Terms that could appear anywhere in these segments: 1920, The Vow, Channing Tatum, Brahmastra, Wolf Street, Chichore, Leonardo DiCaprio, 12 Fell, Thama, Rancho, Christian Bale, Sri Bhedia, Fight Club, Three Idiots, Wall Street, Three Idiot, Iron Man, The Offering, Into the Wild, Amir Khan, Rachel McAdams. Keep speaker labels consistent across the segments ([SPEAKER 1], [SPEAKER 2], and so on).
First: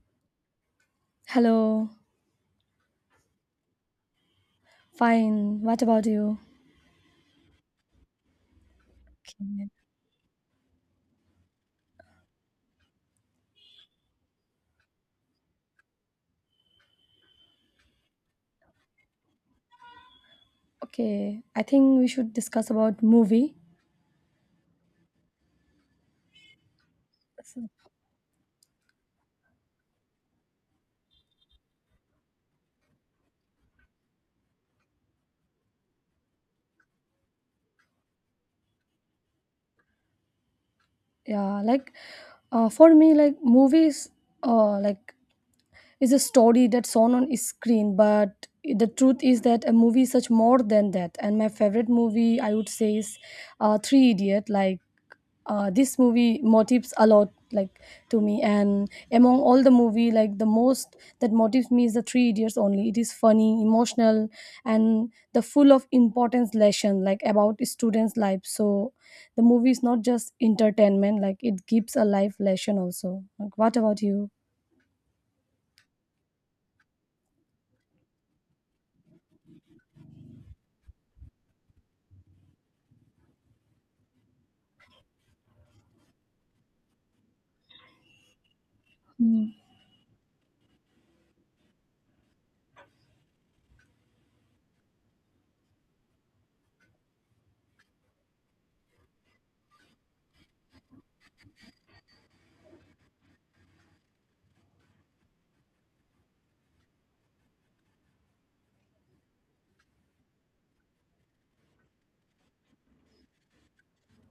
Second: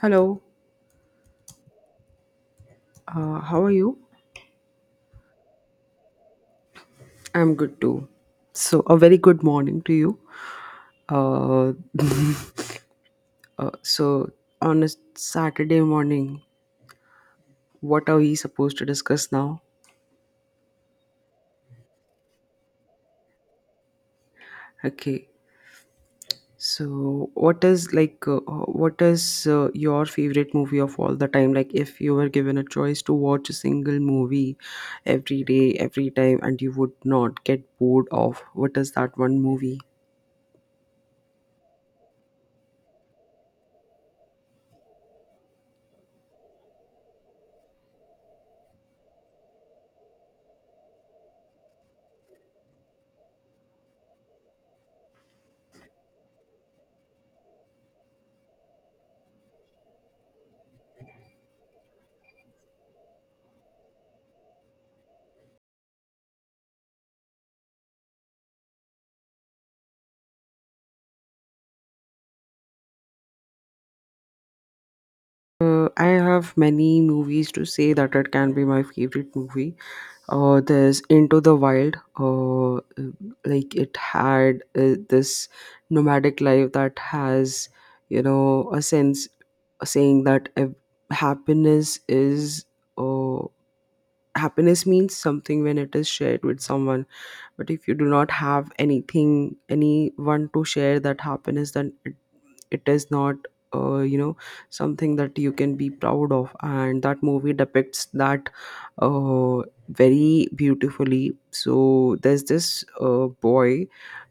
[SPEAKER 1] Hello,
[SPEAKER 2] Hello.
[SPEAKER 1] how are you?
[SPEAKER 2] Fine. What about you?
[SPEAKER 1] I'm good too. So, a very good
[SPEAKER 2] Okay.
[SPEAKER 1] morning to you. Uh, uh, so, on a Saturday morning, what are we supposed to discuss now?
[SPEAKER 2] Okay. I think we should discuss about movie.
[SPEAKER 1] Okay. So,
[SPEAKER 2] So-
[SPEAKER 1] what is your favorite movie of all the time? Like, if you were given a choice to watch a single movie every day, every time, and you would not get bored of, what is that one movie?
[SPEAKER 2] Yeah, like for me, like movies, like is a story that's shown on screen. But the truth is that a movie is such more than that. And my favorite movie, I would say, is Three Idiot. Like this movie motives a lot, like to me, and among all the movie, like the most that motives me is the three idiots only. It is funny, emotional, and the full of importance lesson, like about students life. So the movie is not just entertainment, like it gives a life lesson also. Like, what about you?
[SPEAKER 1] I have many movies to say that it can be my favorite movie. There's Into the Wild. Like it had this nomadic life that has a sense saying that happiness is. Uh, Happiness means something when it is shared with someone, but if you do not have anything, anyone to share that happiness, then it is not uh, you know something that you can be proud of, and that movie depicts that uh, very beautifully. So there's this boy.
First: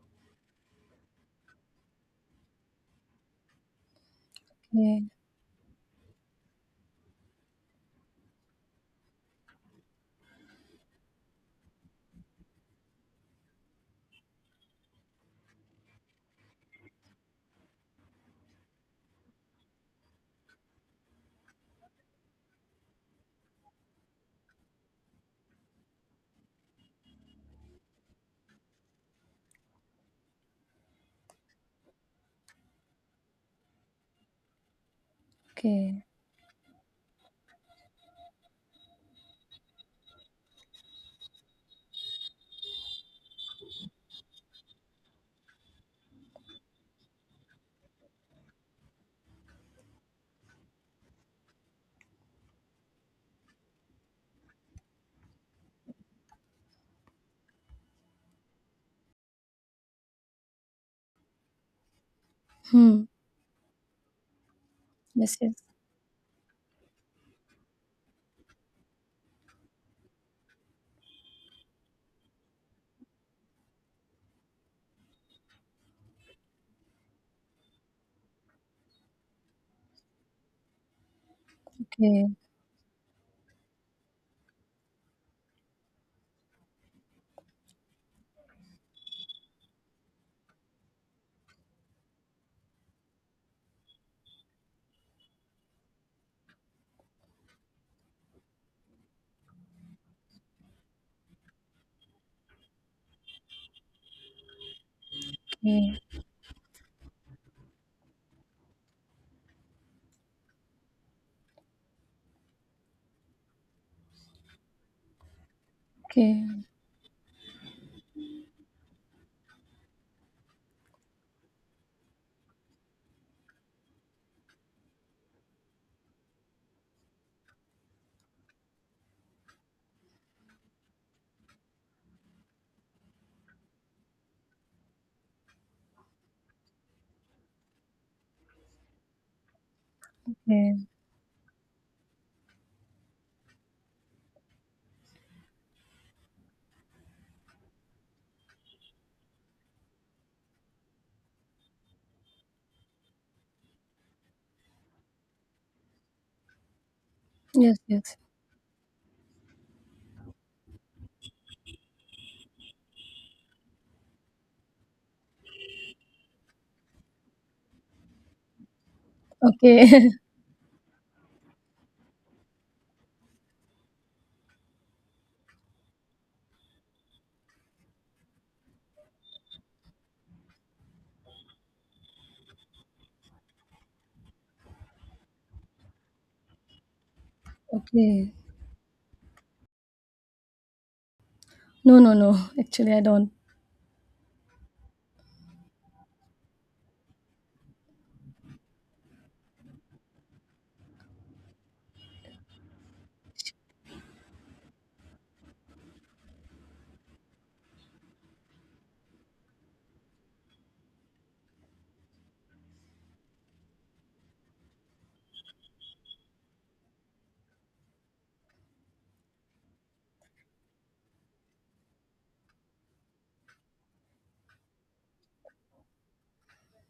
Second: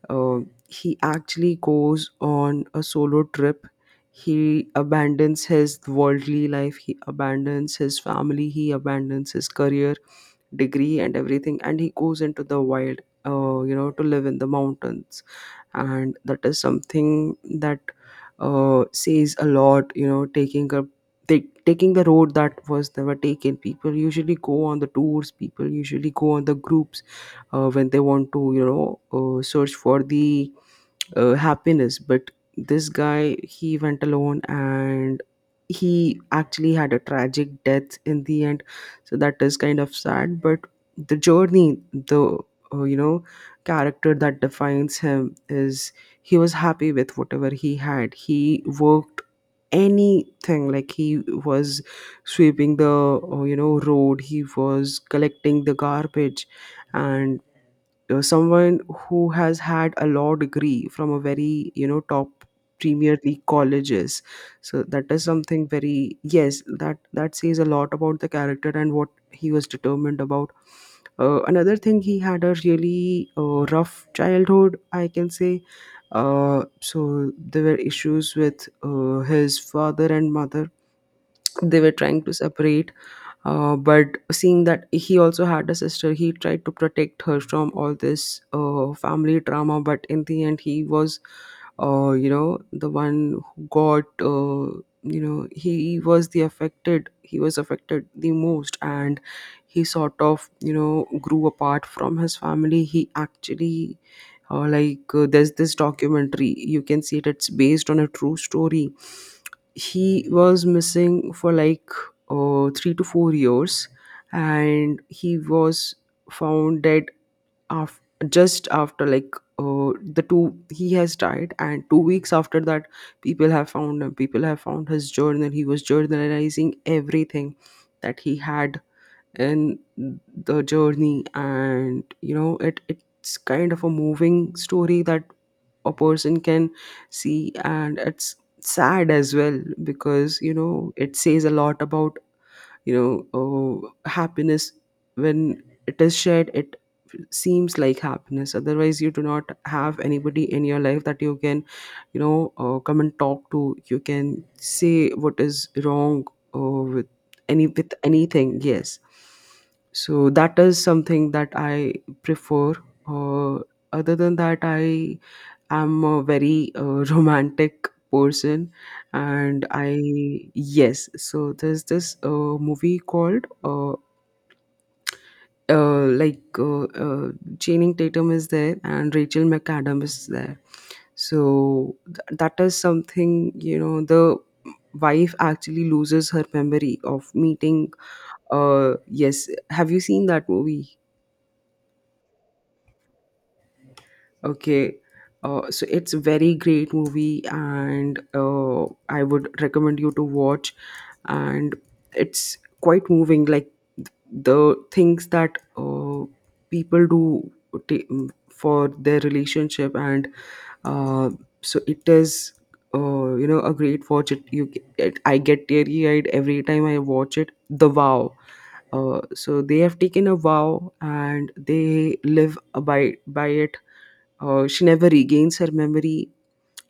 [SPEAKER 1] uh, he actually goes on a solo trip. He
[SPEAKER 2] Okay,
[SPEAKER 1] abandons his worldly life, he abandons his family, he abandons his career degree and everything, and he goes into the wild, to live in the mountains. And that is something that says a lot, taking a taking the road that was never taken. People usually go on the tours, people usually go on the groups when they want to, search for the happiness. But this guy, he went alone, and
[SPEAKER 2] okay.
[SPEAKER 1] he actually had a tragic death in the end. So that is kind of sad, but the journey, the uh, you know character that defines him is, he was happy with whatever he had. He worked anything, like he was sweeping the road, he was collecting the garbage. And someone who has had a law degree from a very top
[SPEAKER 2] Hmm.
[SPEAKER 1] premier league colleges. So that is
[SPEAKER 2] Yes, yes.
[SPEAKER 1] something very... yes, that says a lot about the character and what he was determined about. Another thing, he had a really rough childhood, I can say. So there were issues with his father and mother, they were trying
[SPEAKER 2] Okay,
[SPEAKER 1] to separate. But seeing that he also had a sister, he tried to protect her from all this family drama, but in the end he was the one who got uh, he was affected the most. And he sort of grew apart from his family. He actually, there's this
[SPEAKER 2] okay,
[SPEAKER 1] documentary, you can see it, it's based on a true story. He was missing for like 3 to 4 years, and he was
[SPEAKER 2] okay,
[SPEAKER 1] found dead af- just after like the two he has died and 2 weeks after that, people have found him, people have found his journal. He was journalizing everything that he had and the journey. And, it's kind of a moving story that a person can see. And it's sad as well, because
[SPEAKER 2] okay.
[SPEAKER 1] it says a lot about, oh, happiness. When it is shared, it seems like happiness. Otherwise, you do not have anybody in your life that you can come and talk to, you can say what is wrong with any
[SPEAKER 2] Yes,
[SPEAKER 1] with
[SPEAKER 2] yes.
[SPEAKER 1] anything. Yes. So that is something that I prefer. uh, Other than that, I'm a very romantic person, and
[SPEAKER 2] Okay.
[SPEAKER 1] I... yes. So there's this movie called, uh, like uh, uh, Channing Tatum is there and Rachel McAdams is there. So that is something, the wife actually loses her memory of meeting.
[SPEAKER 2] Okay.
[SPEAKER 1] Yes, have you seen that movie?
[SPEAKER 2] No, no, no, actually I don't.
[SPEAKER 1] Okay. So it's a very great movie, and I would recommend you to watch. And it's quite moving, like the things that people do for their relationship, and uh, so it is a great watch. It you g- it, I get teary eyed every time I watch it. The Vow, so they have taken a vow and they live by it. She never regains her memory,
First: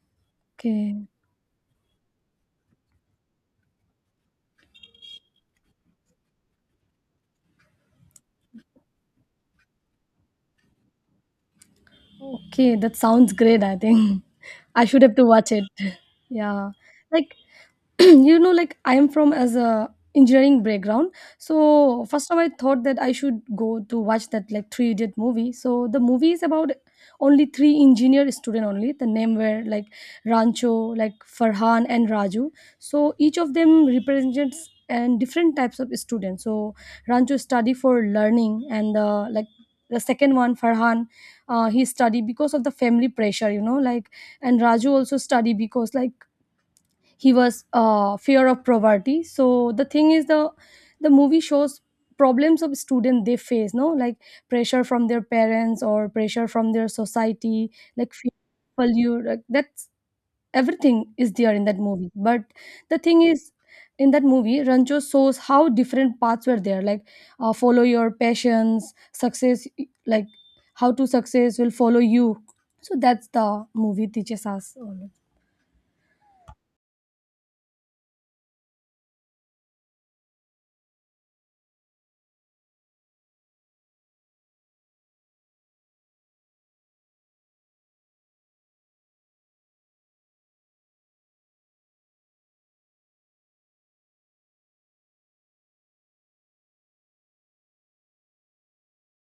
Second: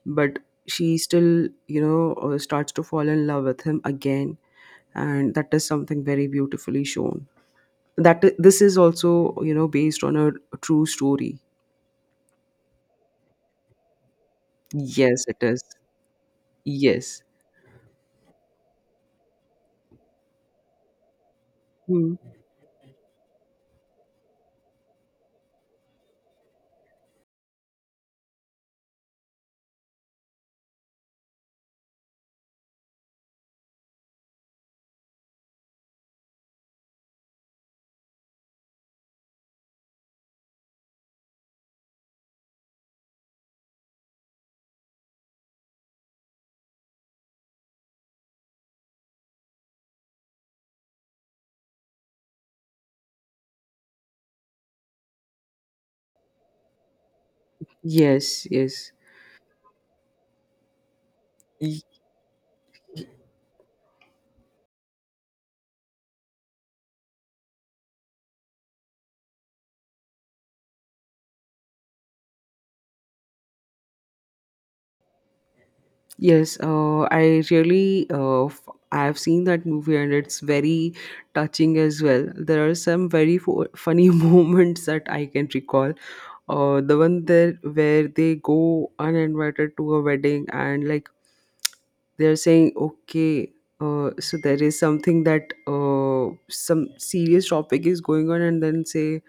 [SPEAKER 1] but she
[SPEAKER 2] Okay.
[SPEAKER 1] still starts to fall in love with him again. And that is something very beautifully shown, that, this is also, based on a true story.
[SPEAKER 2] Okay, that sounds great, I think. I should have
[SPEAKER 1] Yes,
[SPEAKER 2] to
[SPEAKER 1] it
[SPEAKER 2] watch
[SPEAKER 1] is.
[SPEAKER 2] it. Yeah.
[SPEAKER 1] Yes.
[SPEAKER 2] Like like I am from as a engineering background, so
[SPEAKER 1] Hmm.
[SPEAKER 2] first time I thought that I should go to watch that like three idiot movie. So the movie is about only three engineer student, only the name were like Rancho, like Farhan, and Raju. So each of them represents and different types of students. So Rancho study for learning, and the, like, the second one Farhan, he study because of the family pressure, like, and Raju also study because like he was fear of poverty. So the thing is the movie shows problems of student they face, no, like pressure from their parents or pressure from their society, like fear.
[SPEAKER 1] Yes, yes.
[SPEAKER 2] You Like that's, everything is there in that movie. But the thing is in that movie, Rancho shows how different paths were there, like follow your passions success, like how to success will follow you. So that's the movie teaches us all.
[SPEAKER 1] Yes, I really I've seen that movie and it's very touching as well. There are some very funny moments that I can recall. The one there where they go uninvited to a wedding, and like they're saying, okay, so there is something that some serious topic is going on, and then say,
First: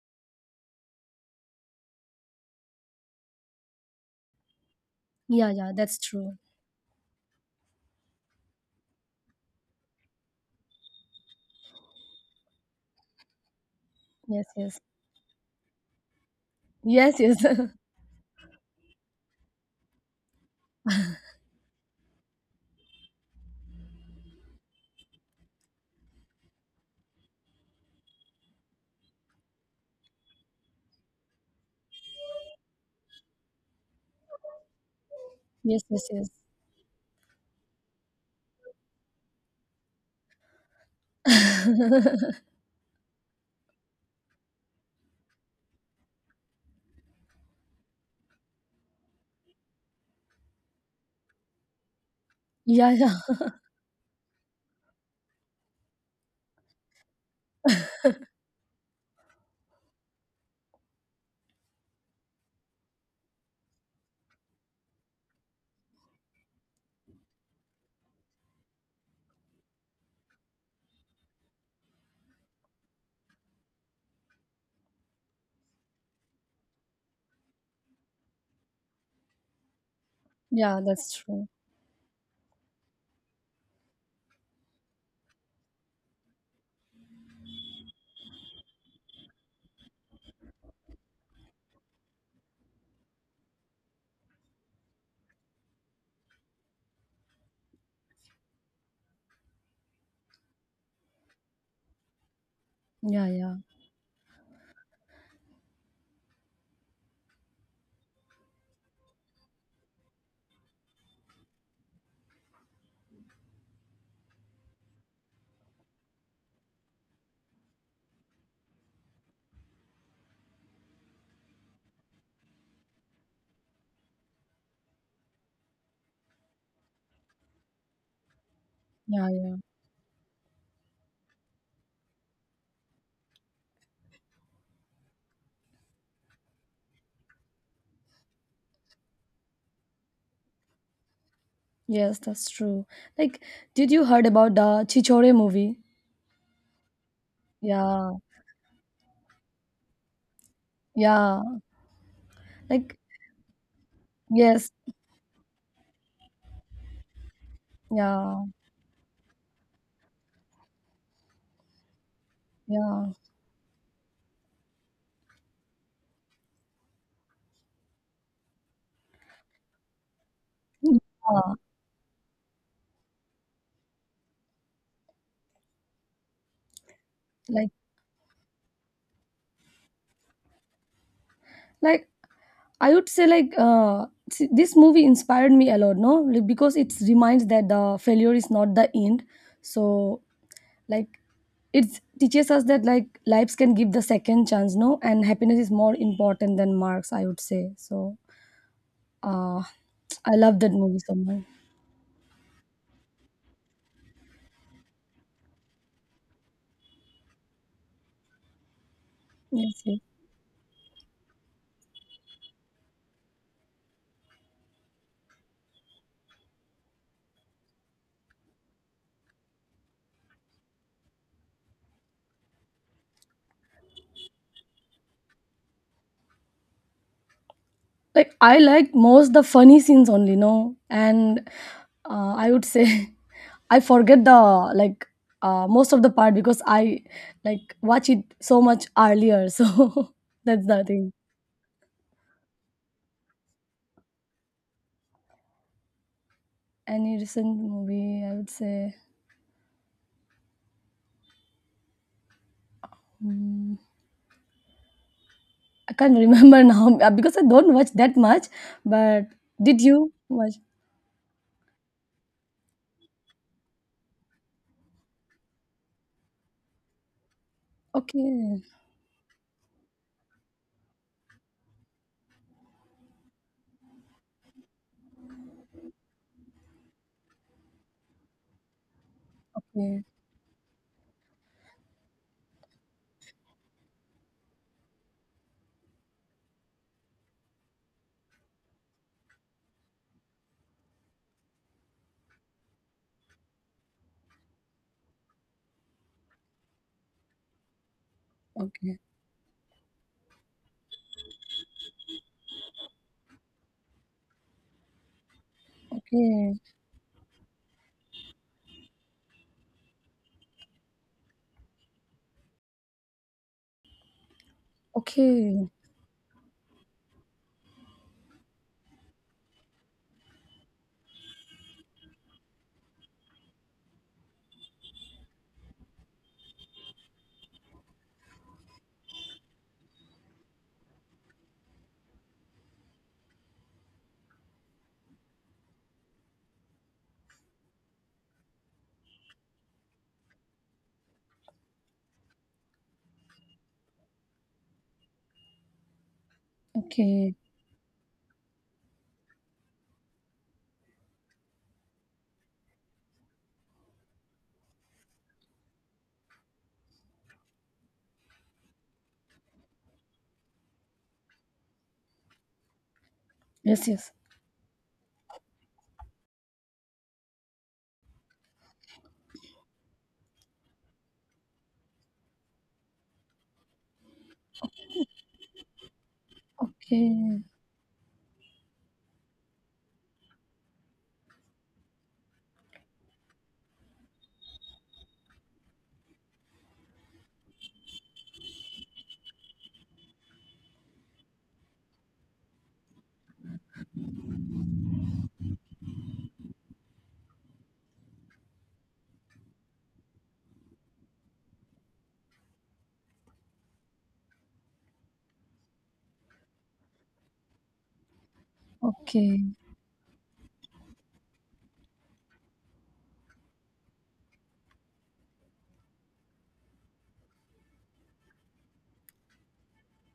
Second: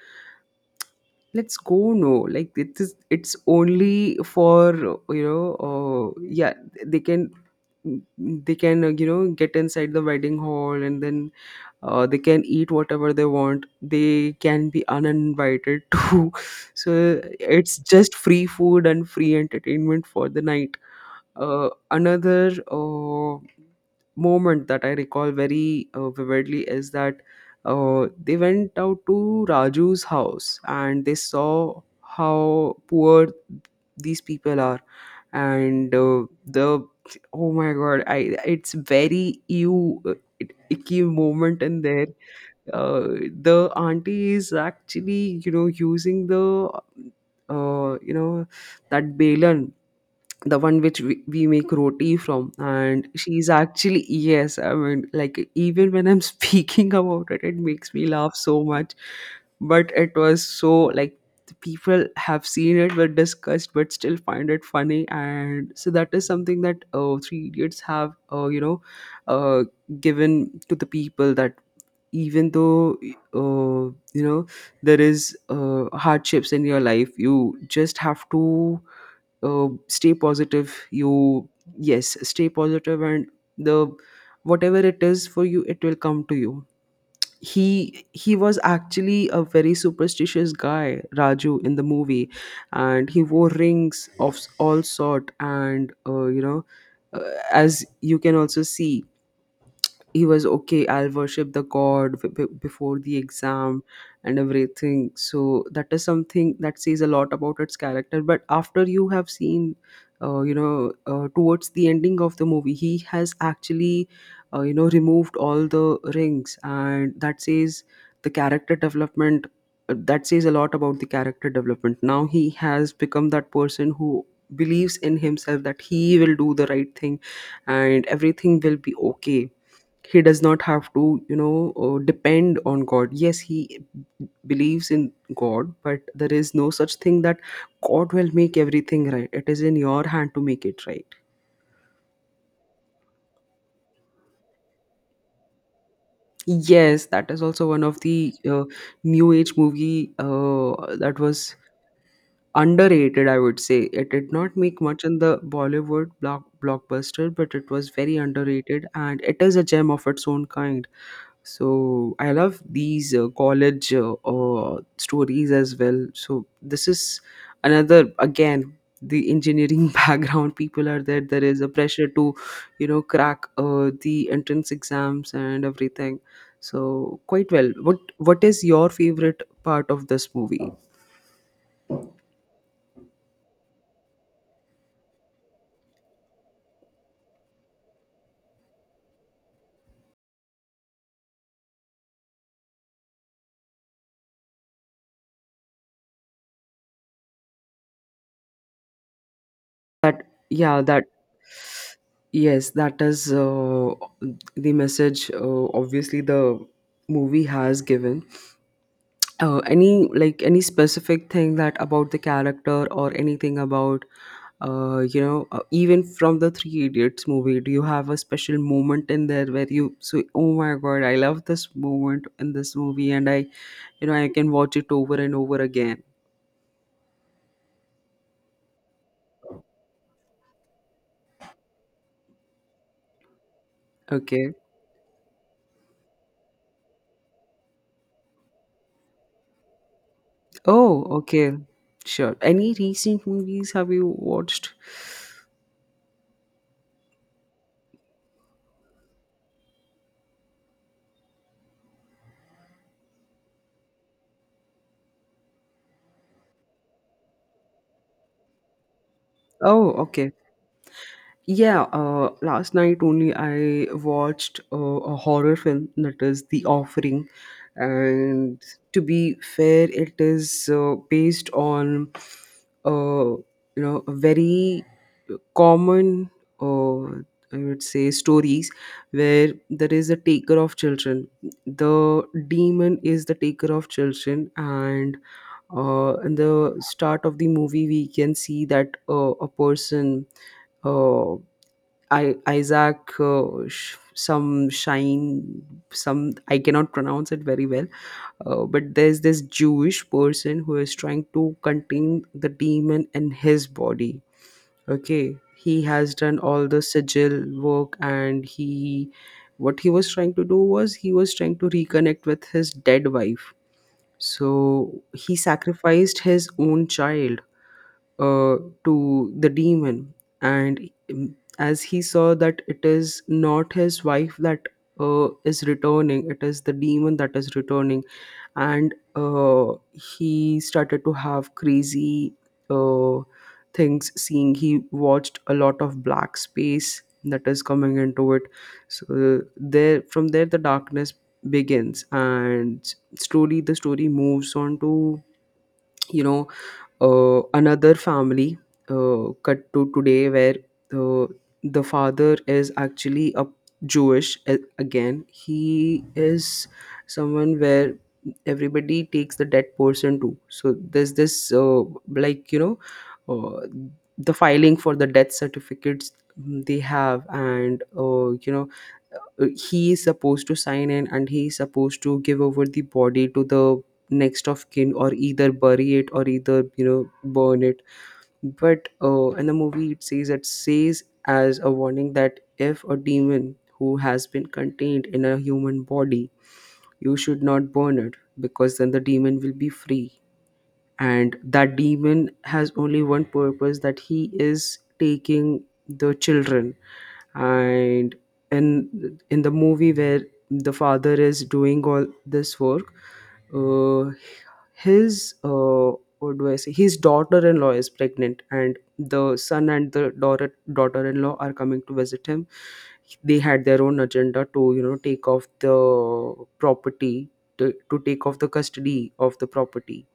[SPEAKER 1] let's go, no, like it is, it's only for, you know
[SPEAKER 2] Yeah, yeah, that's true.
[SPEAKER 1] yeah, they can they can get inside the wedding hall, and then they can eat whatever they want, they
[SPEAKER 2] Yes,
[SPEAKER 1] can
[SPEAKER 2] yes.
[SPEAKER 1] be uninvited too.
[SPEAKER 2] Yes,
[SPEAKER 1] So
[SPEAKER 2] yes.
[SPEAKER 1] it's just free food and free entertainment for the night. Another moment that I recall very vividly is that they went out to Raju's house and they saw how poor these people are.
[SPEAKER 2] Yes,
[SPEAKER 1] And
[SPEAKER 2] yes, yes.
[SPEAKER 1] the... oh my god, I it's very ew, icky moment in there. uh, the auntie is actually, using the, uh, you know that balan, the one which we make roti from,
[SPEAKER 2] Yeah,
[SPEAKER 1] and
[SPEAKER 2] yeah.
[SPEAKER 1] she's actually... yes, I mean, like, even when I'm speaking about it, it makes me laugh so much. But it was so, like, the people have seen it were discussed but still find it funny. And so that is something that Three Idiots have uh, given to the people, that even though uh, you know there is hardships in your life, you just have to uh, stay positive,
[SPEAKER 2] Yeah, that's
[SPEAKER 1] you...
[SPEAKER 2] true.
[SPEAKER 1] yes, stay positive. And the whatever it is for you, it will come to you. He was actually a very superstitious guy, Raju in the movie. And he wore rings of all sort. And as you can also see, he was, okay, I'll worship the god before the
[SPEAKER 2] Yeah, yeah.
[SPEAKER 1] exam, and everything. So that is something that says a lot about its character. But after you have seen, towards the ending of the movie, he has actually removed all the rings. And that says the character development, that says a lot about the character development. Now he has become that person who believes in himself, that he will do the right thing and everything will be
[SPEAKER 2] Yeah,
[SPEAKER 1] okay.
[SPEAKER 2] yeah.
[SPEAKER 1] He does not have to, depend on god. Yes, he believes in god, but there is no such thing that god will make everything right. It is in your hand to make it right.
[SPEAKER 2] Yes, that's true. Like, did you heard about the Chichore movie?
[SPEAKER 1] Yes, that is also one of
[SPEAKER 2] Yeah.
[SPEAKER 1] the new age movie. That
[SPEAKER 2] Yeah.
[SPEAKER 1] was
[SPEAKER 2] Like,
[SPEAKER 1] underrated, I would say, it did not
[SPEAKER 2] yes.
[SPEAKER 1] make much in the Bollywood blockbuster, but it was very
[SPEAKER 2] Yeah.
[SPEAKER 1] underrated and it is a gem of its own kind. So I love these
[SPEAKER 2] Yeah.
[SPEAKER 1] college stories as well. So this is another again, the engineering background people are there. There
[SPEAKER 2] Yeah.
[SPEAKER 1] is a pressure to crack the entrance exams and everything. So quite
[SPEAKER 2] Like,
[SPEAKER 1] well. What is your favorite part of this movie?
[SPEAKER 2] like I would say, like see, this movie inspired me a lot, no? Like, because it reminds that the failure is not the end. So like it teaches us that like lives can give the second chance, no, and happiness is more important than marks, I would say. So uh I love that
[SPEAKER 1] Yeah,
[SPEAKER 2] movie
[SPEAKER 1] that...
[SPEAKER 2] so much.
[SPEAKER 1] yes, that is the message. Obviously, the movie has given.
[SPEAKER 2] Yes,
[SPEAKER 1] Any,
[SPEAKER 2] yes.
[SPEAKER 1] like, any specific thing that about the character or anything about, even from the Three Idiots movie, do you have a special moment in there where you say, "Oh my God, I love this moment in this movie, and I you know I can watch it over and over again."
[SPEAKER 2] Like I like most the funny scenes only, no, and I would say I forget the,
[SPEAKER 1] Okay.
[SPEAKER 2] like most of the part because I, like, watch it so much earlier. So that's the
[SPEAKER 1] Oh,
[SPEAKER 2] thing.
[SPEAKER 1] okay. Sure. Any recent movies have you watched?
[SPEAKER 2] Any recent movie, I would say, mm, I can't remember now because I don't watch that much. But did
[SPEAKER 1] Oh,
[SPEAKER 2] you
[SPEAKER 1] okay.
[SPEAKER 2] watch?
[SPEAKER 1] Yeah, last night only I watched a horror film, that is The Offering. And
[SPEAKER 2] Okay,
[SPEAKER 1] to be fair, it is based on, uh, a very common, uh, I would say, stories where there
[SPEAKER 2] okay,
[SPEAKER 1] is a taker of children. The demon is the taker of children. And in the start of the movie, we can see that a person. Uh, Isaac, some Shine, some... I cannot pronounce it very well. But
[SPEAKER 2] okay,
[SPEAKER 1] there's this Jewish person who is trying to contain the demon in his body. Okay, he has done
[SPEAKER 2] okay,
[SPEAKER 1] all the sigil work, and what he was trying to do was he was trying to reconnect with his dead wife. So he
[SPEAKER 2] okay,
[SPEAKER 1] sacrificed his own child uh, to the demon, and as he saw that it is not his wife that is returning, it is the demon that is returning. And he started to have crazy uh, things seeing. He watched a lot of black space that is coming into it. So there, from there the darkness begins, and slowly the story moves on to you know
[SPEAKER 2] okay.
[SPEAKER 1] another family. Cut to today, where uh, the father is actually a Jewish, again, he is someone where everybody takes the dead person too. So there's this, like, uh,
[SPEAKER 2] Yes, yes.
[SPEAKER 1] the filing for the death certificates they have, and he is supposed to sign in, and he is supposed to give over the body to the next of kin, or either bury it, or either,
[SPEAKER 2] Okay,
[SPEAKER 1] burn it. But in the movie, it says, it says as a warning, that if a demon who has been contained in a human body, you should not burn it, because then the demon will be free. And that demon has only one purpose, that he is taking the children. And in the movie where the father is doing all this work, uh, his, what do I say? His daughter-in-law is pregnant, and the
[SPEAKER 2] okay,
[SPEAKER 1] son and the daughter-in-law are coming to visit him. They had their own agenda to, take off the property, to take off the custody of the property.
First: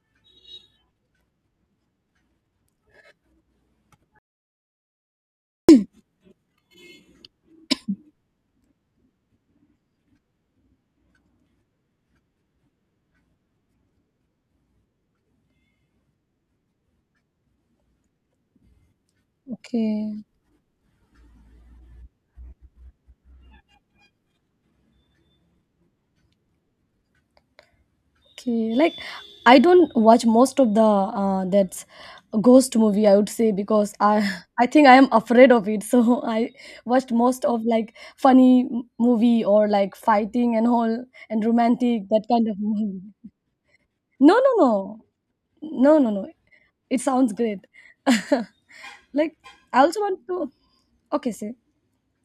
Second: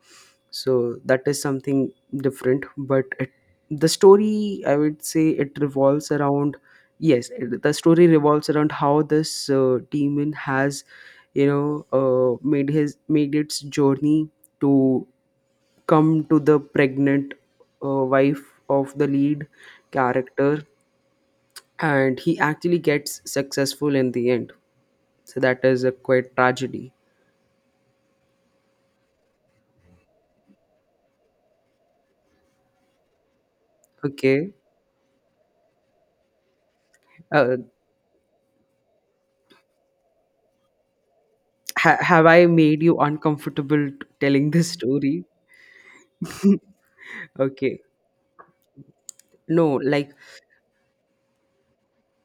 [SPEAKER 1] So that is something different, but it, the story, I would say, it revolves around, yes, the story revolves around how this demon has, made its journey to come to the pregnant wife of the lead
[SPEAKER 2] okay,
[SPEAKER 1] character. And he actually gets successful in the end. So that is a quite tragedy.
[SPEAKER 2] okay. Like I don't watch most of the that's ghost movie, I would say, because I
[SPEAKER 1] Okay.
[SPEAKER 2] I think I am afraid of it. So I watched most
[SPEAKER 1] uh,
[SPEAKER 2] of like funny movie, or like fighting and all, and romantic,
[SPEAKER 1] have
[SPEAKER 2] that
[SPEAKER 1] I
[SPEAKER 2] kind of
[SPEAKER 1] made you
[SPEAKER 2] movie.
[SPEAKER 1] uncomfortable,
[SPEAKER 2] No,
[SPEAKER 1] telling
[SPEAKER 2] no,
[SPEAKER 1] this
[SPEAKER 2] no.
[SPEAKER 1] story?
[SPEAKER 2] No, no, no. It sounds great.
[SPEAKER 1] Okay.
[SPEAKER 2] Like
[SPEAKER 1] No.
[SPEAKER 2] I also
[SPEAKER 1] Like,
[SPEAKER 2] want to. Okay, see.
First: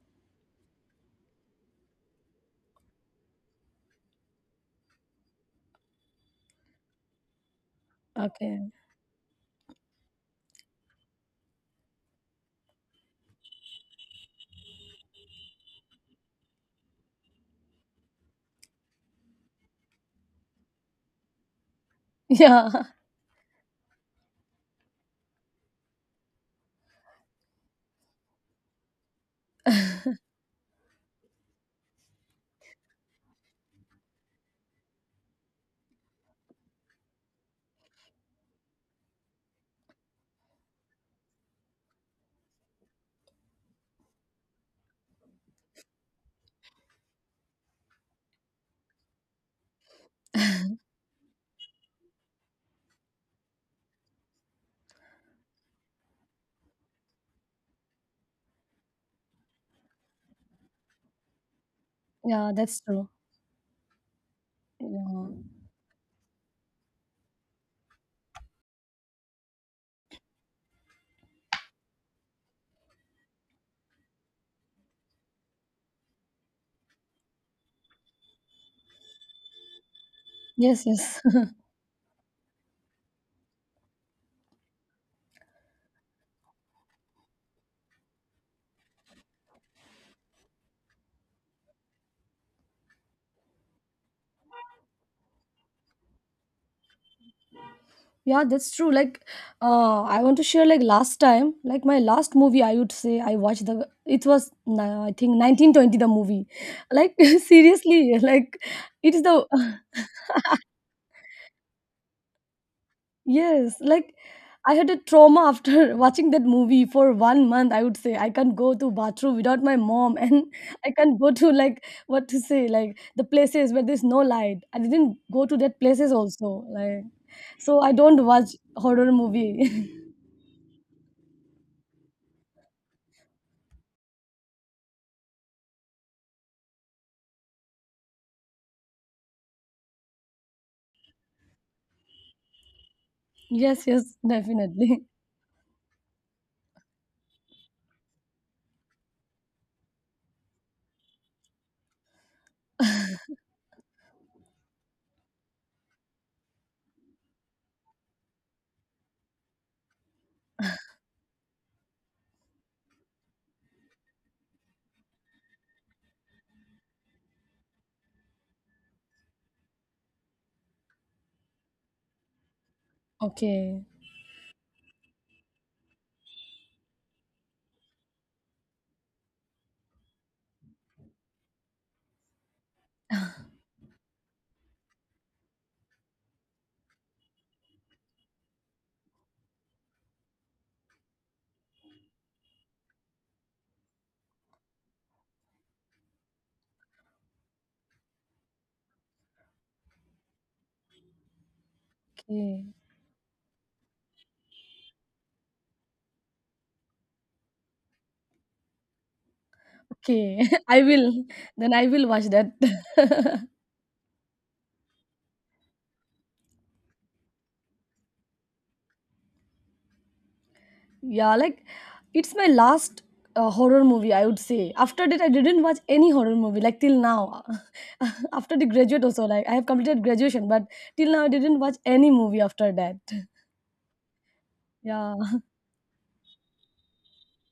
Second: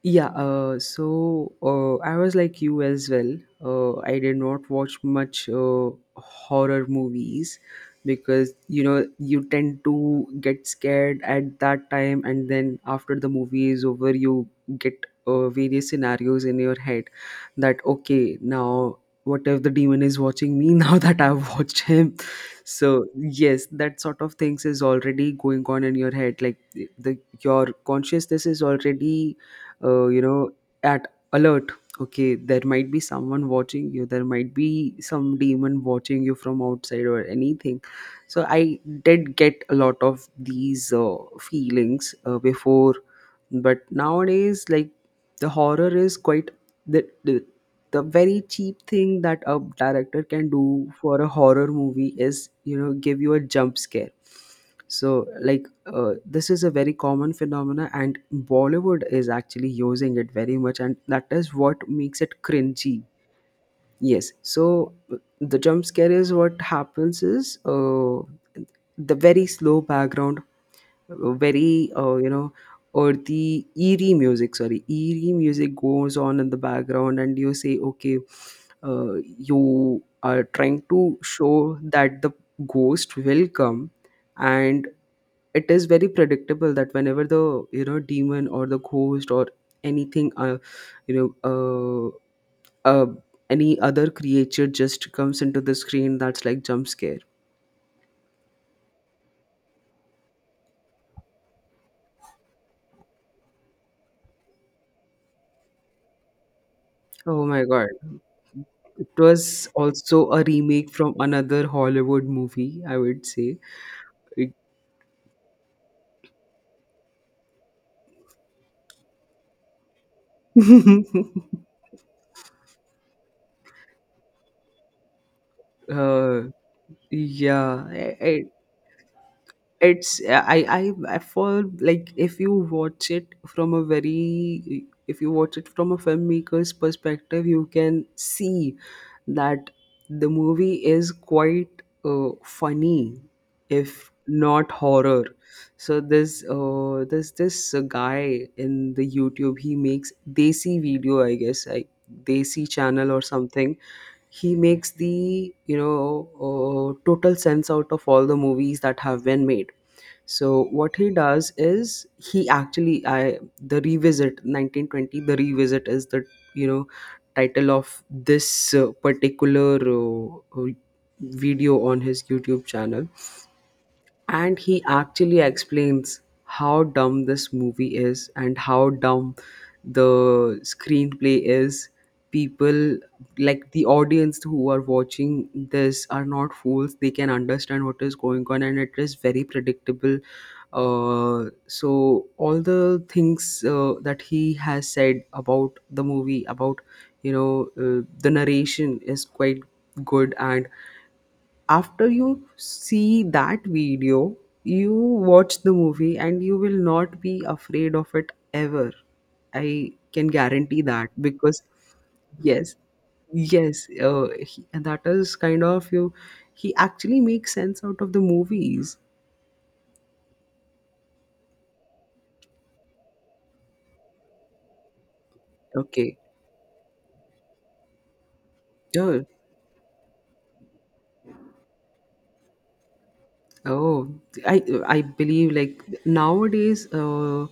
[SPEAKER 1] yeah, so I was like you as well. I did not watch much horror movies, because
[SPEAKER 2] Okay.
[SPEAKER 1] you tend to get scared at that time, and then after the movie is over, you get various scenarios in your head that, okay, now what if the demon is watching me now that I've watched him?
[SPEAKER 2] Yeah.
[SPEAKER 1] So yes, that sort of things is already going on in your head. Like, the your consciousness is already, uh, you know at alert. Okay, there might be someone watching you, there might be some demon watching you from outside, or anything. So I did get a lot of these feelings before, but nowadays, like, the horror is quite, the, the the very cheap thing that a director can do for a horror movie is, give you a jump scare. So, like, this is a very common phenomena, and Bollywood is actually using it very much, and that is what makes it
[SPEAKER 2] Yeah, that's
[SPEAKER 1] cringy.
[SPEAKER 2] true.
[SPEAKER 1] Yes, so
[SPEAKER 2] Yeah.
[SPEAKER 1] the jump scare is what happens is, the very slow background, very, or the eerie music, sorry, eerie music goes on in the background, and you say, okay, uh, you are trying
[SPEAKER 2] Yes,
[SPEAKER 1] to
[SPEAKER 2] yes.
[SPEAKER 1] show that the ghost will come. And it is very predictable that whenever the, demon, or the ghost, or anything, you know uh, uh, any other creature just comes into the screen, that's like jump scare.
[SPEAKER 2] Yeah, that's true. Like, I want to share, like last time, like my last movie, I would say, I watched the. It was I think 1920 movie. Like
[SPEAKER 1] Oh my god.
[SPEAKER 2] seriously, like
[SPEAKER 1] It
[SPEAKER 2] it is the
[SPEAKER 1] was also a remake from another Hollywood movie, I would say.
[SPEAKER 2] yes, like I had a trauma after watching that movie for one month, I would say. I can't go to bathroom without my mom, and I
[SPEAKER 1] Like-
[SPEAKER 2] can't go to like what to say, like the places where there's no light. I didn't go to that places
[SPEAKER 1] uh,
[SPEAKER 2] also, like, so
[SPEAKER 1] yeah,
[SPEAKER 2] I don't
[SPEAKER 1] I,
[SPEAKER 2] watch horror movie.
[SPEAKER 1] it's, I for, like, if you watch it from a very if you watch it from a filmmaker's perspective, you can see that the movie is quite funny,
[SPEAKER 2] Yes,
[SPEAKER 1] if
[SPEAKER 2] yes,
[SPEAKER 1] not
[SPEAKER 2] definitely.
[SPEAKER 1] horror. So there's this guy in the YouTube. He makes desi video, I guess, like, desi channel or something. He makes the, total sense out of all the movies that have been made. So what he does is, he actually, I the revisit 1920, the revisit is the, you know title of this particular, uh, video on his YouTube channel.
[SPEAKER 2] Okay,
[SPEAKER 1] And he actually explains how dumb this movie is, and how dumb the screenplay is. People, like the audience who are watching this, are not fools. They can understand what is going on, and it is very predictable. So all the things that he has said about the movie, about, the narration, is quite good. And after you
[SPEAKER 2] okay,
[SPEAKER 1] see that video, you watch the movie, and you will not be afraid of it ever. I can
[SPEAKER 2] okay.
[SPEAKER 1] guarantee
[SPEAKER 2] I
[SPEAKER 1] that,
[SPEAKER 2] will,
[SPEAKER 1] because,
[SPEAKER 2] then I will watch that.
[SPEAKER 1] yes, yes, he, and that is kind of, you, he actually makes sense out of the movies.
[SPEAKER 2] Yeah, like it's my last horror movie, I would say. After that, I didn't watch any
[SPEAKER 1] Okay,
[SPEAKER 2] horror movie, like till now. After the graduate,
[SPEAKER 1] yeah.
[SPEAKER 2] also, like I have completed graduation, but till now, I didn't watch any movie after that.
[SPEAKER 1] Oh, I I
[SPEAKER 2] Yeah.
[SPEAKER 1] believe like nowadays,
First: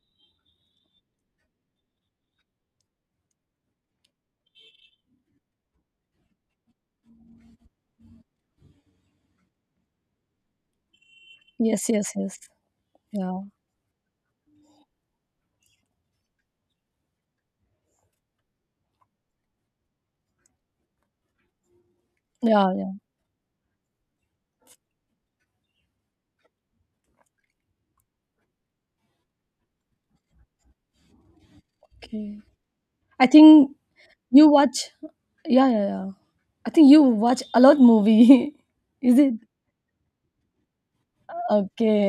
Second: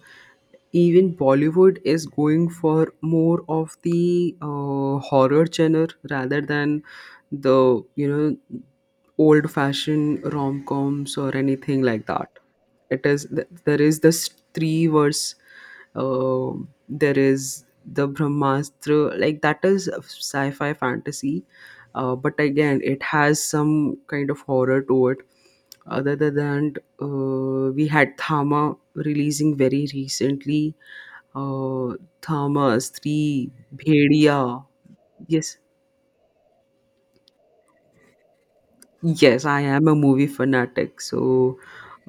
[SPEAKER 1] even Bollywood is going for more of the horror genre, rather than the, old fashioned rom coms, or anything
[SPEAKER 2] Yes,
[SPEAKER 1] like
[SPEAKER 2] yes,
[SPEAKER 1] that.
[SPEAKER 2] yes.
[SPEAKER 1] It is
[SPEAKER 2] Yeah.
[SPEAKER 1] th- there is this three verse, uh, there is the Brahmastra, like that is sci fi fantasy, but
[SPEAKER 2] Yeah,
[SPEAKER 1] again
[SPEAKER 2] yeah.
[SPEAKER 1] it has some kind of horror to it. Other than that, we had Thama releasing very recently. Uh,
[SPEAKER 2] Okay.
[SPEAKER 1] Thama,
[SPEAKER 2] I
[SPEAKER 1] Sri,
[SPEAKER 2] think you
[SPEAKER 1] Bhedia.
[SPEAKER 2] watch.
[SPEAKER 1] Yes.
[SPEAKER 2] Yeah, yeah, yeah. I think you watch a lot movie. Is it?
[SPEAKER 1] Yes, I am a movie fanatic. So,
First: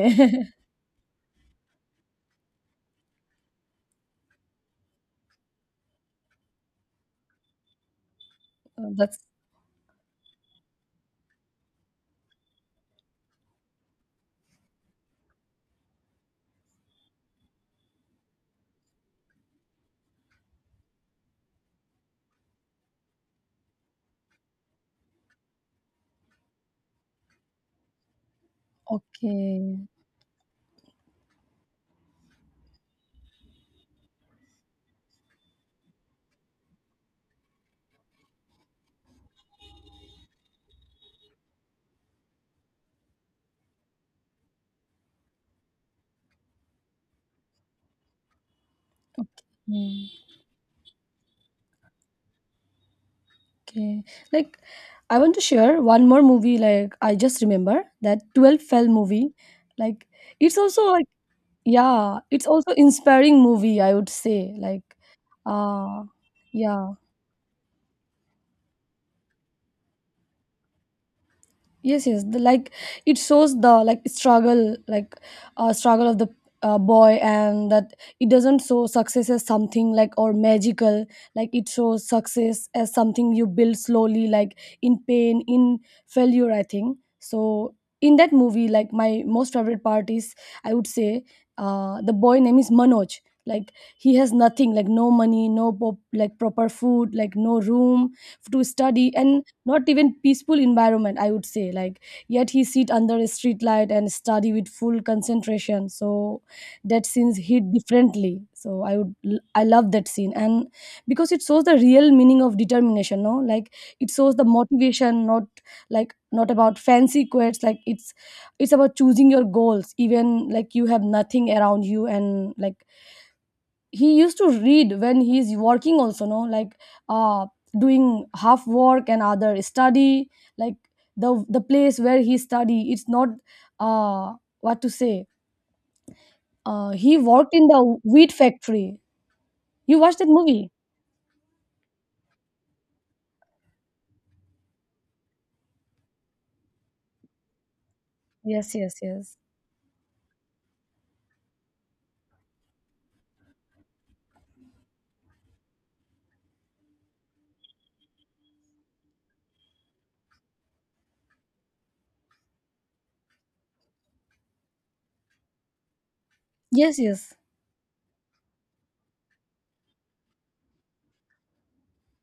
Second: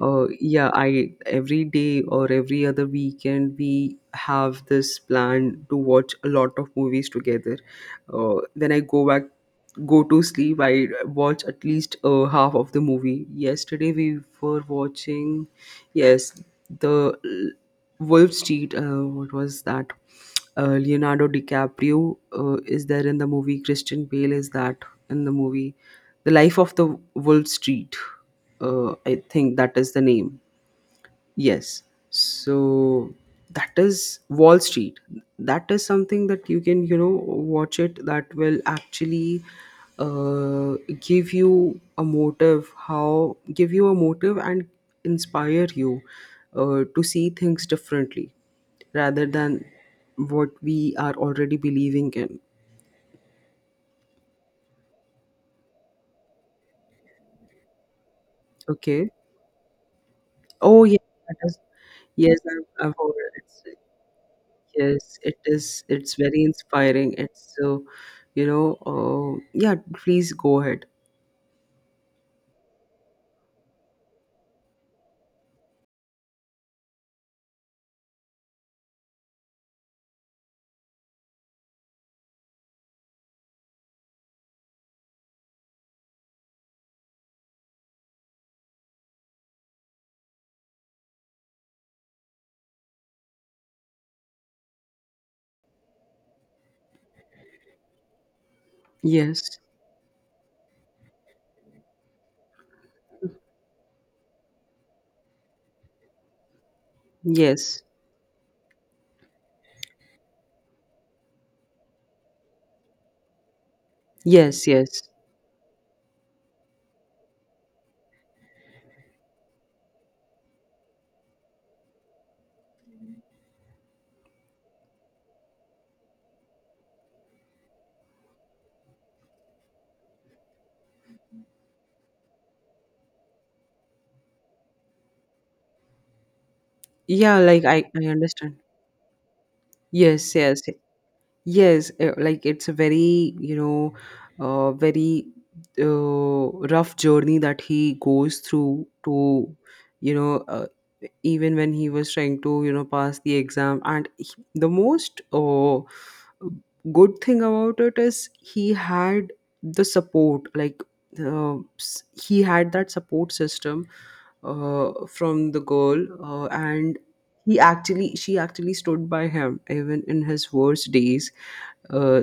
[SPEAKER 1] yeah, I every day or every other weekend we have this plan to watch a lot of movies together. When I go
[SPEAKER 2] That's
[SPEAKER 1] back, go to sleep, I watch at least half of the movie. Yesterday we were watching, yes, the Wolf Street. What was that? Leonardo DiCaprio is there in the movie. Christian Bale is that in the movie, the Life of the Wolf Street. I think that
[SPEAKER 2] okay.
[SPEAKER 1] is the name. Yes. So that is Wall Street. That is something that you can, watch it, that will actually give you a motive, how give you a motive and inspire you to see things differently, rather
[SPEAKER 2] Okay.
[SPEAKER 1] than
[SPEAKER 2] Hmm.
[SPEAKER 1] what we are already believing in.
[SPEAKER 2] Okay. Like I want to share one more movie, like I just remember that 12 fell
[SPEAKER 1] Okay.
[SPEAKER 2] movie. Like it's
[SPEAKER 1] Oh
[SPEAKER 2] also
[SPEAKER 1] yeah,
[SPEAKER 2] like
[SPEAKER 1] that is
[SPEAKER 2] yeah,
[SPEAKER 1] yes.
[SPEAKER 2] it's also
[SPEAKER 1] I've
[SPEAKER 2] inspiring
[SPEAKER 1] heard.
[SPEAKER 2] movie, I would say. Like
[SPEAKER 1] Yes, it is.
[SPEAKER 2] uh
[SPEAKER 1] It's very
[SPEAKER 2] yeah.
[SPEAKER 1] inspiring. It's so, yeah, please go ahead.
[SPEAKER 2] Yes, yes, the, like it shows the like struggle, like struggle of the boy, and that it doesn't show success as something like or magical. Like it shows success as something you build slowly, like in pain, in failure, I think so. In that movie, like my most favorite part is, I would say, the boy name is Manoj. Like he has nothing, like no money, no pop, like proper food, like no room to study, and
[SPEAKER 1] Yes,
[SPEAKER 2] not even peaceful environment, I would say, like yet he sit under a street light and study with full concentration. So that scene hit
[SPEAKER 1] yes,
[SPEAKER 2] differently, so I would, I love that scene. And because it shows the real meaning of determination, no, like it shows the
[SPEAKER 1] yes, yes.
[SPEAKER 2] motivation, not, like, not about fancy quotes, like it's about choosing your goals, even like you have nothing around you. And like he used to read when he's working also, no, like uh doing half work and other study, like the place where he study, it's not uh what to say, he
[SPEAKER 1] Yeah,
[SPEAKER 2] worked
[SPEAKER 1] like,
[SPEAKER 2] in the
[SPEAKER 1] I
[SPEAKER 2] wheat
[SPEAKER 1] understand.
[SPEAKER 2] factory. You watched that
[SPEAKER 1] Yes, yes,
[SPEAKER 2] movie?
[SPEAKER 1] yes. Like, it's a very, uh, very uh, rough journey that he goes
[SPEAKER 2] Yes,
[SPEAKER 1] through
[SPEAKER 2] yes, yes,
[SPEAKER 1] to, you know, uh, even when he was trying to, pass the exam. And the most good thing about it is he had the support, like, he had that support system, uh, from the girl, and
[SPEAKER 2] yes, yes.
[SPEAKER 1] he actually she actually stood by him even in his worst days, uh,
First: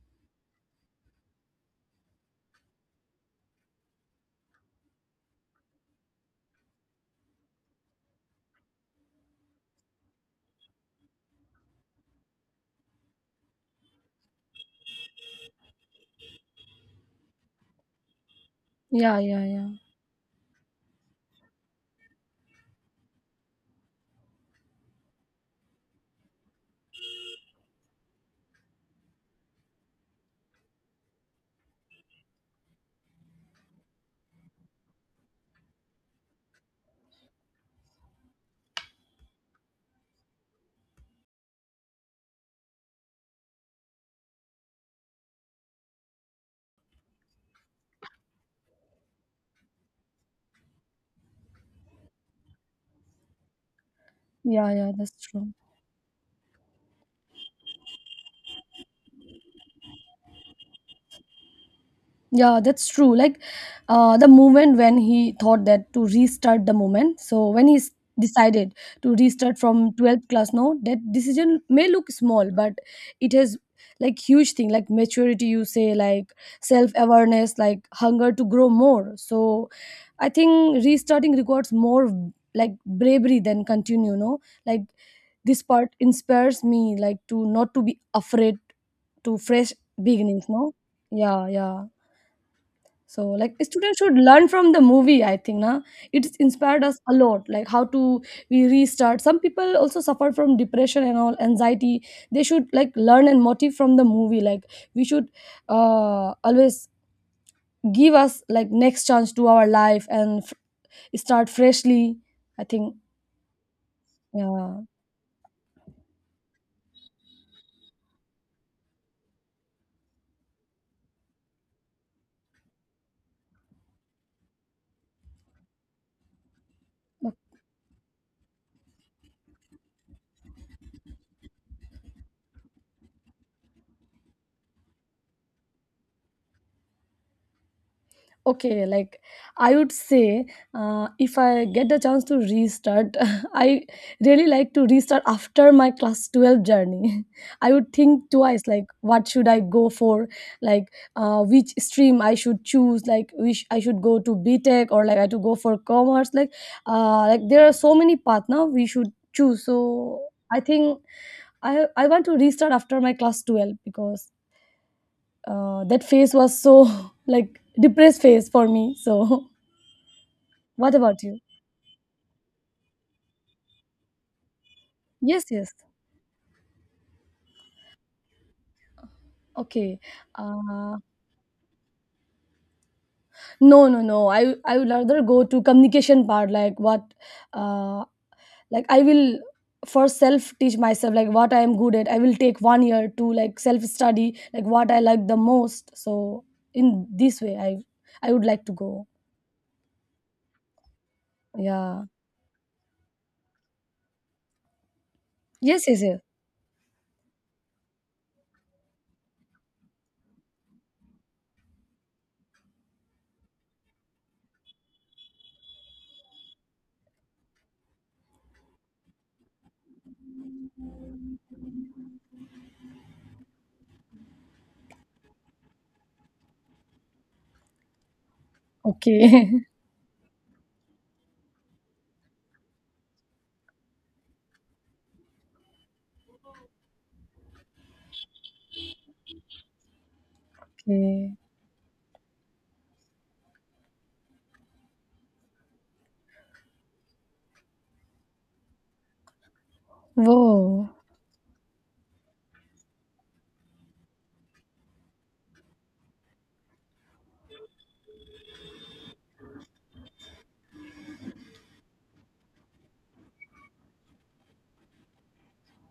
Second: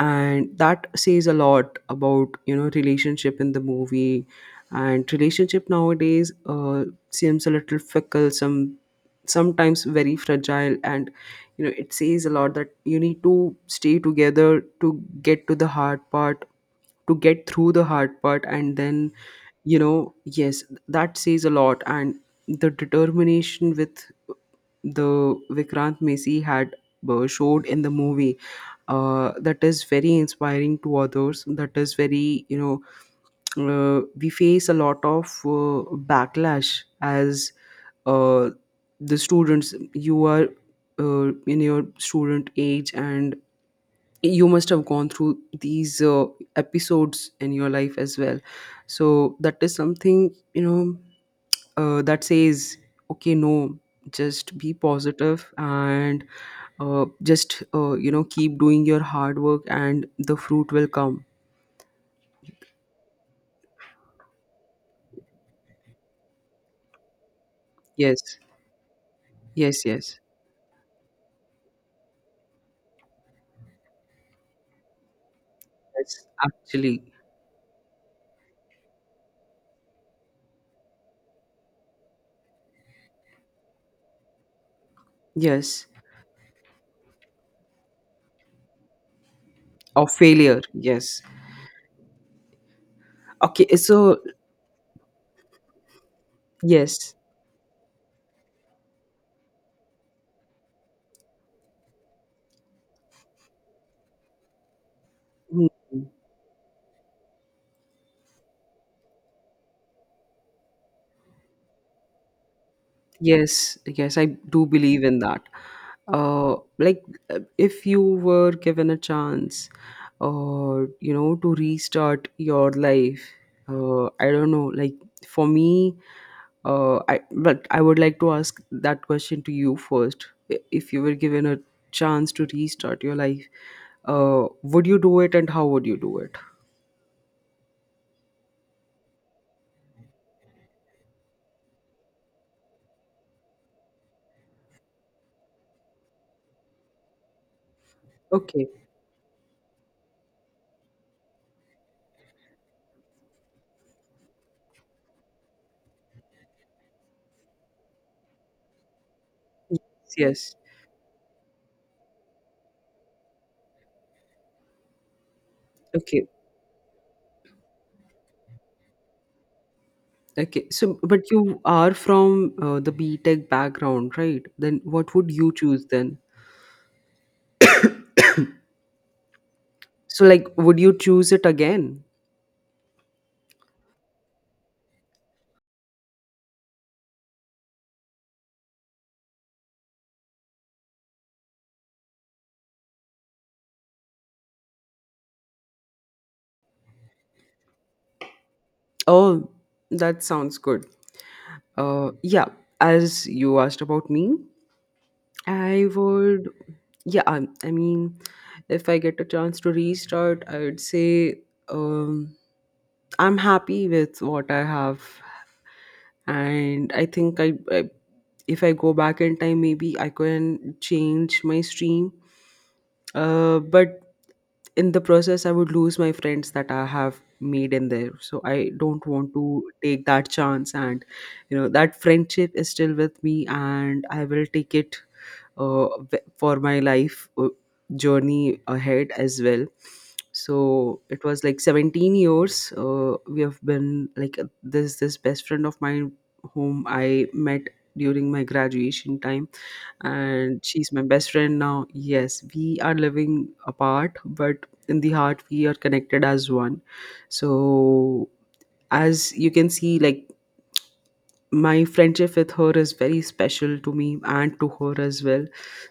[SPEAKER 1] and that says a lot about, relationship in the movie, and relationship nowadays seems a little fickle, sometimes very fragile, and, it says a lot that you need to stay together to get through the hard part. And then,
[SPEAKER 2] Yeah, yeah, yeah.
[SPEAKER 1] yes, that says a lot. And the determination with, the Vikrant Messi had showed in the movie, that is very inspiring to others. That is very, we face a lot of backlash as, uh, the students. You are in your student age, and you must have gone through these episodes in your life as well. So that is something, that says, okay, no, just
[SPEAKER 2] Yeah,
[SPEAKER 1] be
[SPEAKER 2] yeah, that's true.
[SPEAKER 1] positive, and just, keep doing your hard work and the fruit will come.
[SPEAKER 2] Yeah, that's true. Like the moment when he thought that to restart the moment. So when he
[SPEAKER 1] Yes.
[SPEAKER 2] decided to restart
[SPEAKER 1] Yes,
[SPEAKER 2] from
[SPEAKER 1] yes.
[SPEAKER 2] 12th class now, that decision may look small, but it has like huge thing, like maturity, you say,
[SPEAKER 1] Yes,
[SPEAKER 2] like
[SPEAKER 1] actually.
[SPEAKER 2] self-awareness, like hunger to grow more. So I think restarting requires more, like bravery than continue, no, like this
[SPEAKER 1] Yes.
[SPEAKER 2] part inspires me like to not to be afraid to fresh
[SPEAKER 1] Or
[SPEAKER 2] beginnings,
[SPEAKER 1] failure,
[SPEAKER 2] no.
[SPEAKER 1] yes.
[SPEAKER 2] Yeah, yeah. So like
[SPEAKER 1] Okay,
[SPEAKER 2] students should
[SPEAKER 1] so.
[SPEAKER 2] learn from the movie, I think, na? It's inspired us a
[SPEAKER 1] Yes.
[SPEAKER 2] lot, like how to we restart. Some people also suffer from depression and all anxiety. They should like learn and motive from the movie. Like we should
[SPEAKER 1] Hmm.
[SPEAKER 2] always give us like next chance to our life and start freshly, I think.
[SPEAKER 1] Yes, yes, I do
[SPEAKER 2] Yeah.
[SPEAKER 1] believe in that. Like, if you were given a chance, to restart your life, I don't know. Like, for me, I would like to ask that question to you first. If you were given a chance to restart your life, would you do it, and how would you do it?
[SPEAKER 2] Okay, like I would say if I get the chance to restart I really like to restart after my class 12 journey. I would think twice
[SPEAKER 1] Okay.
[SPEAKER 2] like what should I go for, like which stream I should choose, like which I should go to btech or like I to go for commerce, like there are so many paths now we should choose. So
[SPEAKER 1] Yes, yes.
[SPEAKER 2] I think I want to restart after my class 12 because that
[SPEAKER 1] Okay.
[SPEAKER 2] face was so like depressed face for me. So
[SPEAKER 1] Okay,
[SPEAKER 2] what
[SPEAKER 1] so,
[SPEAKER 2] about
[SPEAKER 1] but
[SPEAKER 2] you?
[SPEAKER 1] you are from the B Tech background, right? Then what would
[SPEAKER 2] Yes,
[SPEAKER 1] you
[SPEAKER 2] yes,
[SPEAKER 1] choose then?
[SPEAKER 2] okay.
[SPEAKER 1] So, like, would you
[SPEAKER 2] uh,
[SPEAKER 1] choose it again?
[SPEAKER 2] no, no, no, I would rather go to communication part, like what, uh, like I will first self teach myself like what I am good at. I will take one year to like self study like what I like the most. So in this way, I would like to go.
[SPEAKER 1] Oh, that sounds good.
[SPEAKER 2] Yeah.
[SPEAKER 1] Yeah, as you asked about me,
[SPEAKER 2] Yes,
[SPEAKER 1] I
[SPEAKER 2] yes, yes.
[SPEAKER 1] would, yeah, I mean, if I get a chance to restart, I would say, um, I'm happy with what I have, and I think, if I go back in time, maybe I can change my stream. But in the process, I would lose my friends that I have made in there. So I don't want to
[SPEAKER 2] Okay.
[SPEAKER 1] take that chance. And, that friendship is still with me, and I will take it for my life journey ahead as well. So it
[SPEAKER 2] Okay.
[SPEAKER 1] was like 17 years. We have been like this best friend of mine, whom I met during my graduation time, and
[SPEAKER 2] Whoa.
[SPEAKER 1] she's my best friend now. Yes, we are living apart, but in the heart, we are connected as one. So, as you can see, like, my friendship with her is very special to me, and to her as well.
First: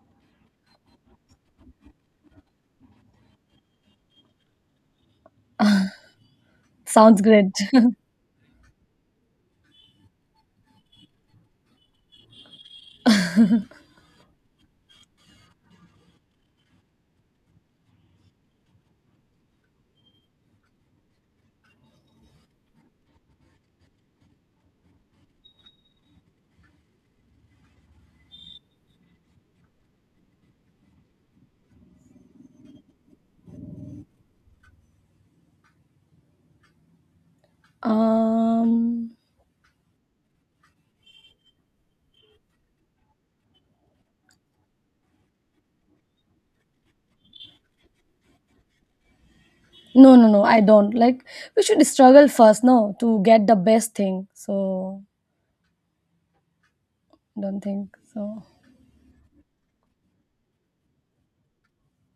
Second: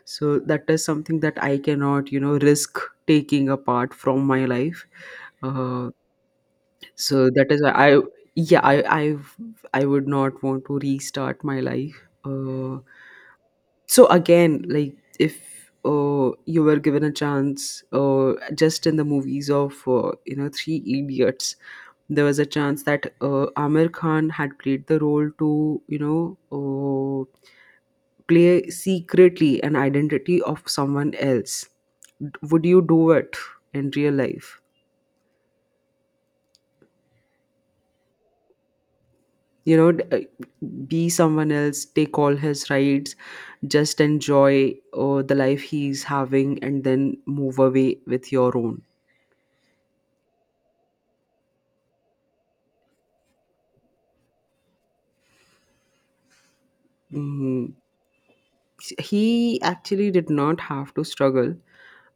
[SPEAKER 1] So, that is something that I cannot, risk taking apart from my life. Uh,
[SPEAKER 2] Sounds
[SPEAKER 1] so that
[SPEAKER 2] great.
[SPEAKER 1] is why I yeah I would not want to restart my life. So again, like, if you were given a chance, just in the movies of, Three Idiots, there was a chance that Amir Khan had played the role to, uh, play secretly an identity of someone else. Would you do it in real life?
[SPEAKER 2] Um,
[SPEAKER 1] You know, d- uh, be someone else, take all his rights, just enjoy the life he's having, and then move away with your own.
[SPEAKER 2] no, no, no, I don't. Like, we should struggle first, no, to get the best thing. So, don't
[SPEAKER 1] Mm,
[SPEAKER 2] think so.
[SPEAKER 1] he actually did not have to struggle.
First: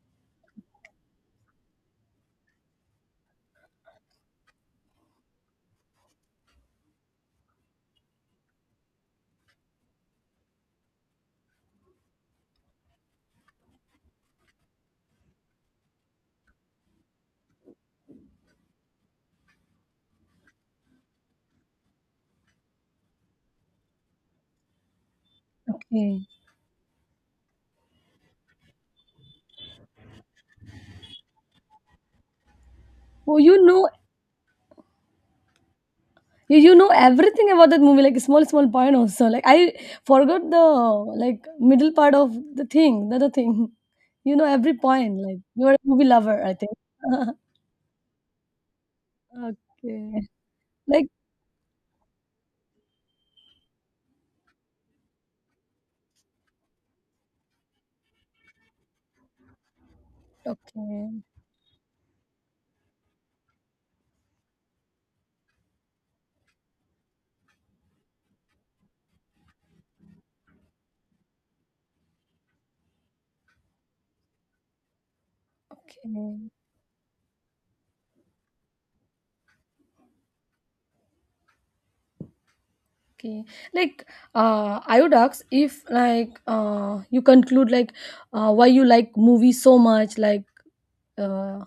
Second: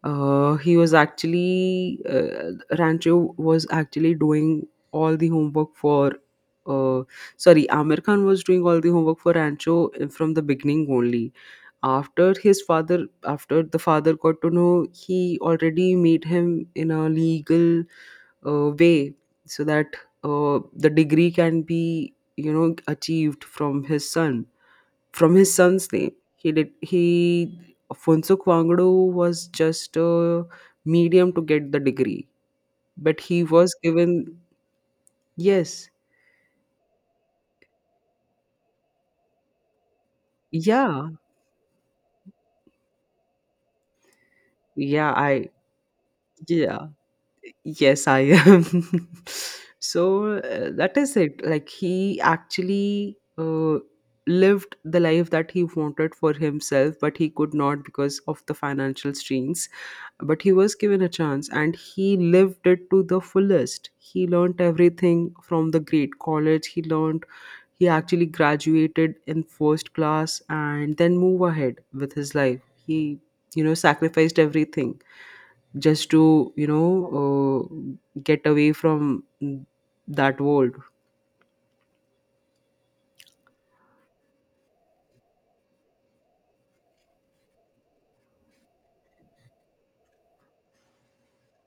[SPEAKER 1] He was actually Rancho was actually doing all the homework for. Uh, Sorry, Amir Khan was doing all the homework for Rancho from the beginning only. After the father got to know, he already made him in a legal way, so that the degree can be, achieved from his son's name.
[SPEAKER 2] Okay.
[SPEAKER 1] He did, he Afonso Kwangdu was just a medium to get the degree, but
[SPEAKER 2] Oh,
[SPEAKER 1] he was given, yes.
[SPEAKER 2] you, you know everything about that movie, like small, small point also. Like, I forgot the,
[SPEAKER 1] Yeah,
[SPEAKER 2] like, middle part of the thing, the other thing. You know every
[SPEAKER 1] yeah,
[SPEAKER 2] point. Like,
[SPEAKER 1] I,
[SPEAKER 2] you're a movie lover, I think.
[SPEAKER 1] yeah, yes, I am.
[SPEAKER 2] Okay.
[SPEAKER 1] So that
[SPEAKER 2] Like,
[SPEAKER 1] is it. Like, he actually lived the life that he wanted for himself, but he could not because of the financial strains. But he was given a
[SPEAKER 2] okay.
[SPEAKER 1] chance, and he lived it to the fullest. He learned everything from the great college. He actually graduated in first class, and then move ahead with his life. He, sacrificed everything, just to,
[SPEAKER 2] Okay.
[SPEAKER 1] get away from that world.
[SPEAKER 2] Okay, like I would ask if like you conclude like why you like movie so much. Like uh,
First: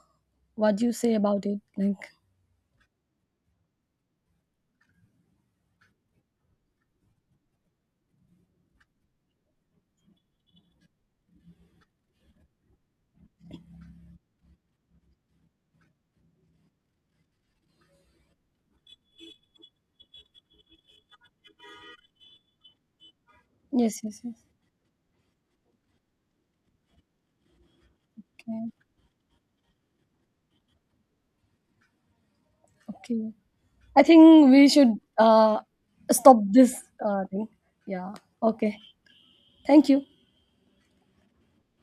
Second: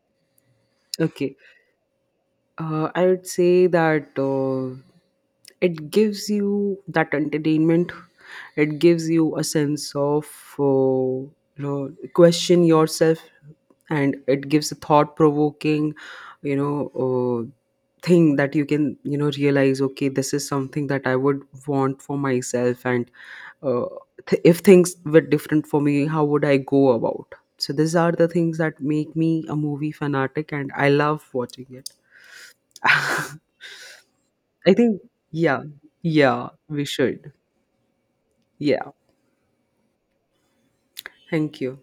[SPEAKER 2] what do you say
[SPEAKER 1] Okay.
[SPEAKER 2] about it? Like
[SPEAKER 1] I would say that it gives you that entertainment. It gives you a sense of, uh, question yourself, and it gives a thought provoking, you know, uh, thing that you can, realize. Okay, this is something that I would want for myself, and uh,
[SPEAKER 2] yes, yes, yes.
[SPEAKER 1] if things were different for me, how would I go about? So these are the things
[SPEAKER 2] Okay,
[SPEAKER 1] that make me a movie fanatic, and I love watching it.
[SPEAKER 2] okay. I think we
[SPEAKER 1] I
[SPEAKER 2] should
[SPEAKER 1] think, yeah,
[SPEAKER 2] stop
[SPEAKER 1] yeah,
[SPEAKER 2] this
[SPEAKER 1] we should.
[SPEAKER 2] thing. Yeah. Okay.
[SPEAKER 1] Yeah.
[SPEAKER 2] Thank you.
[SPEAKER 1] Thank you.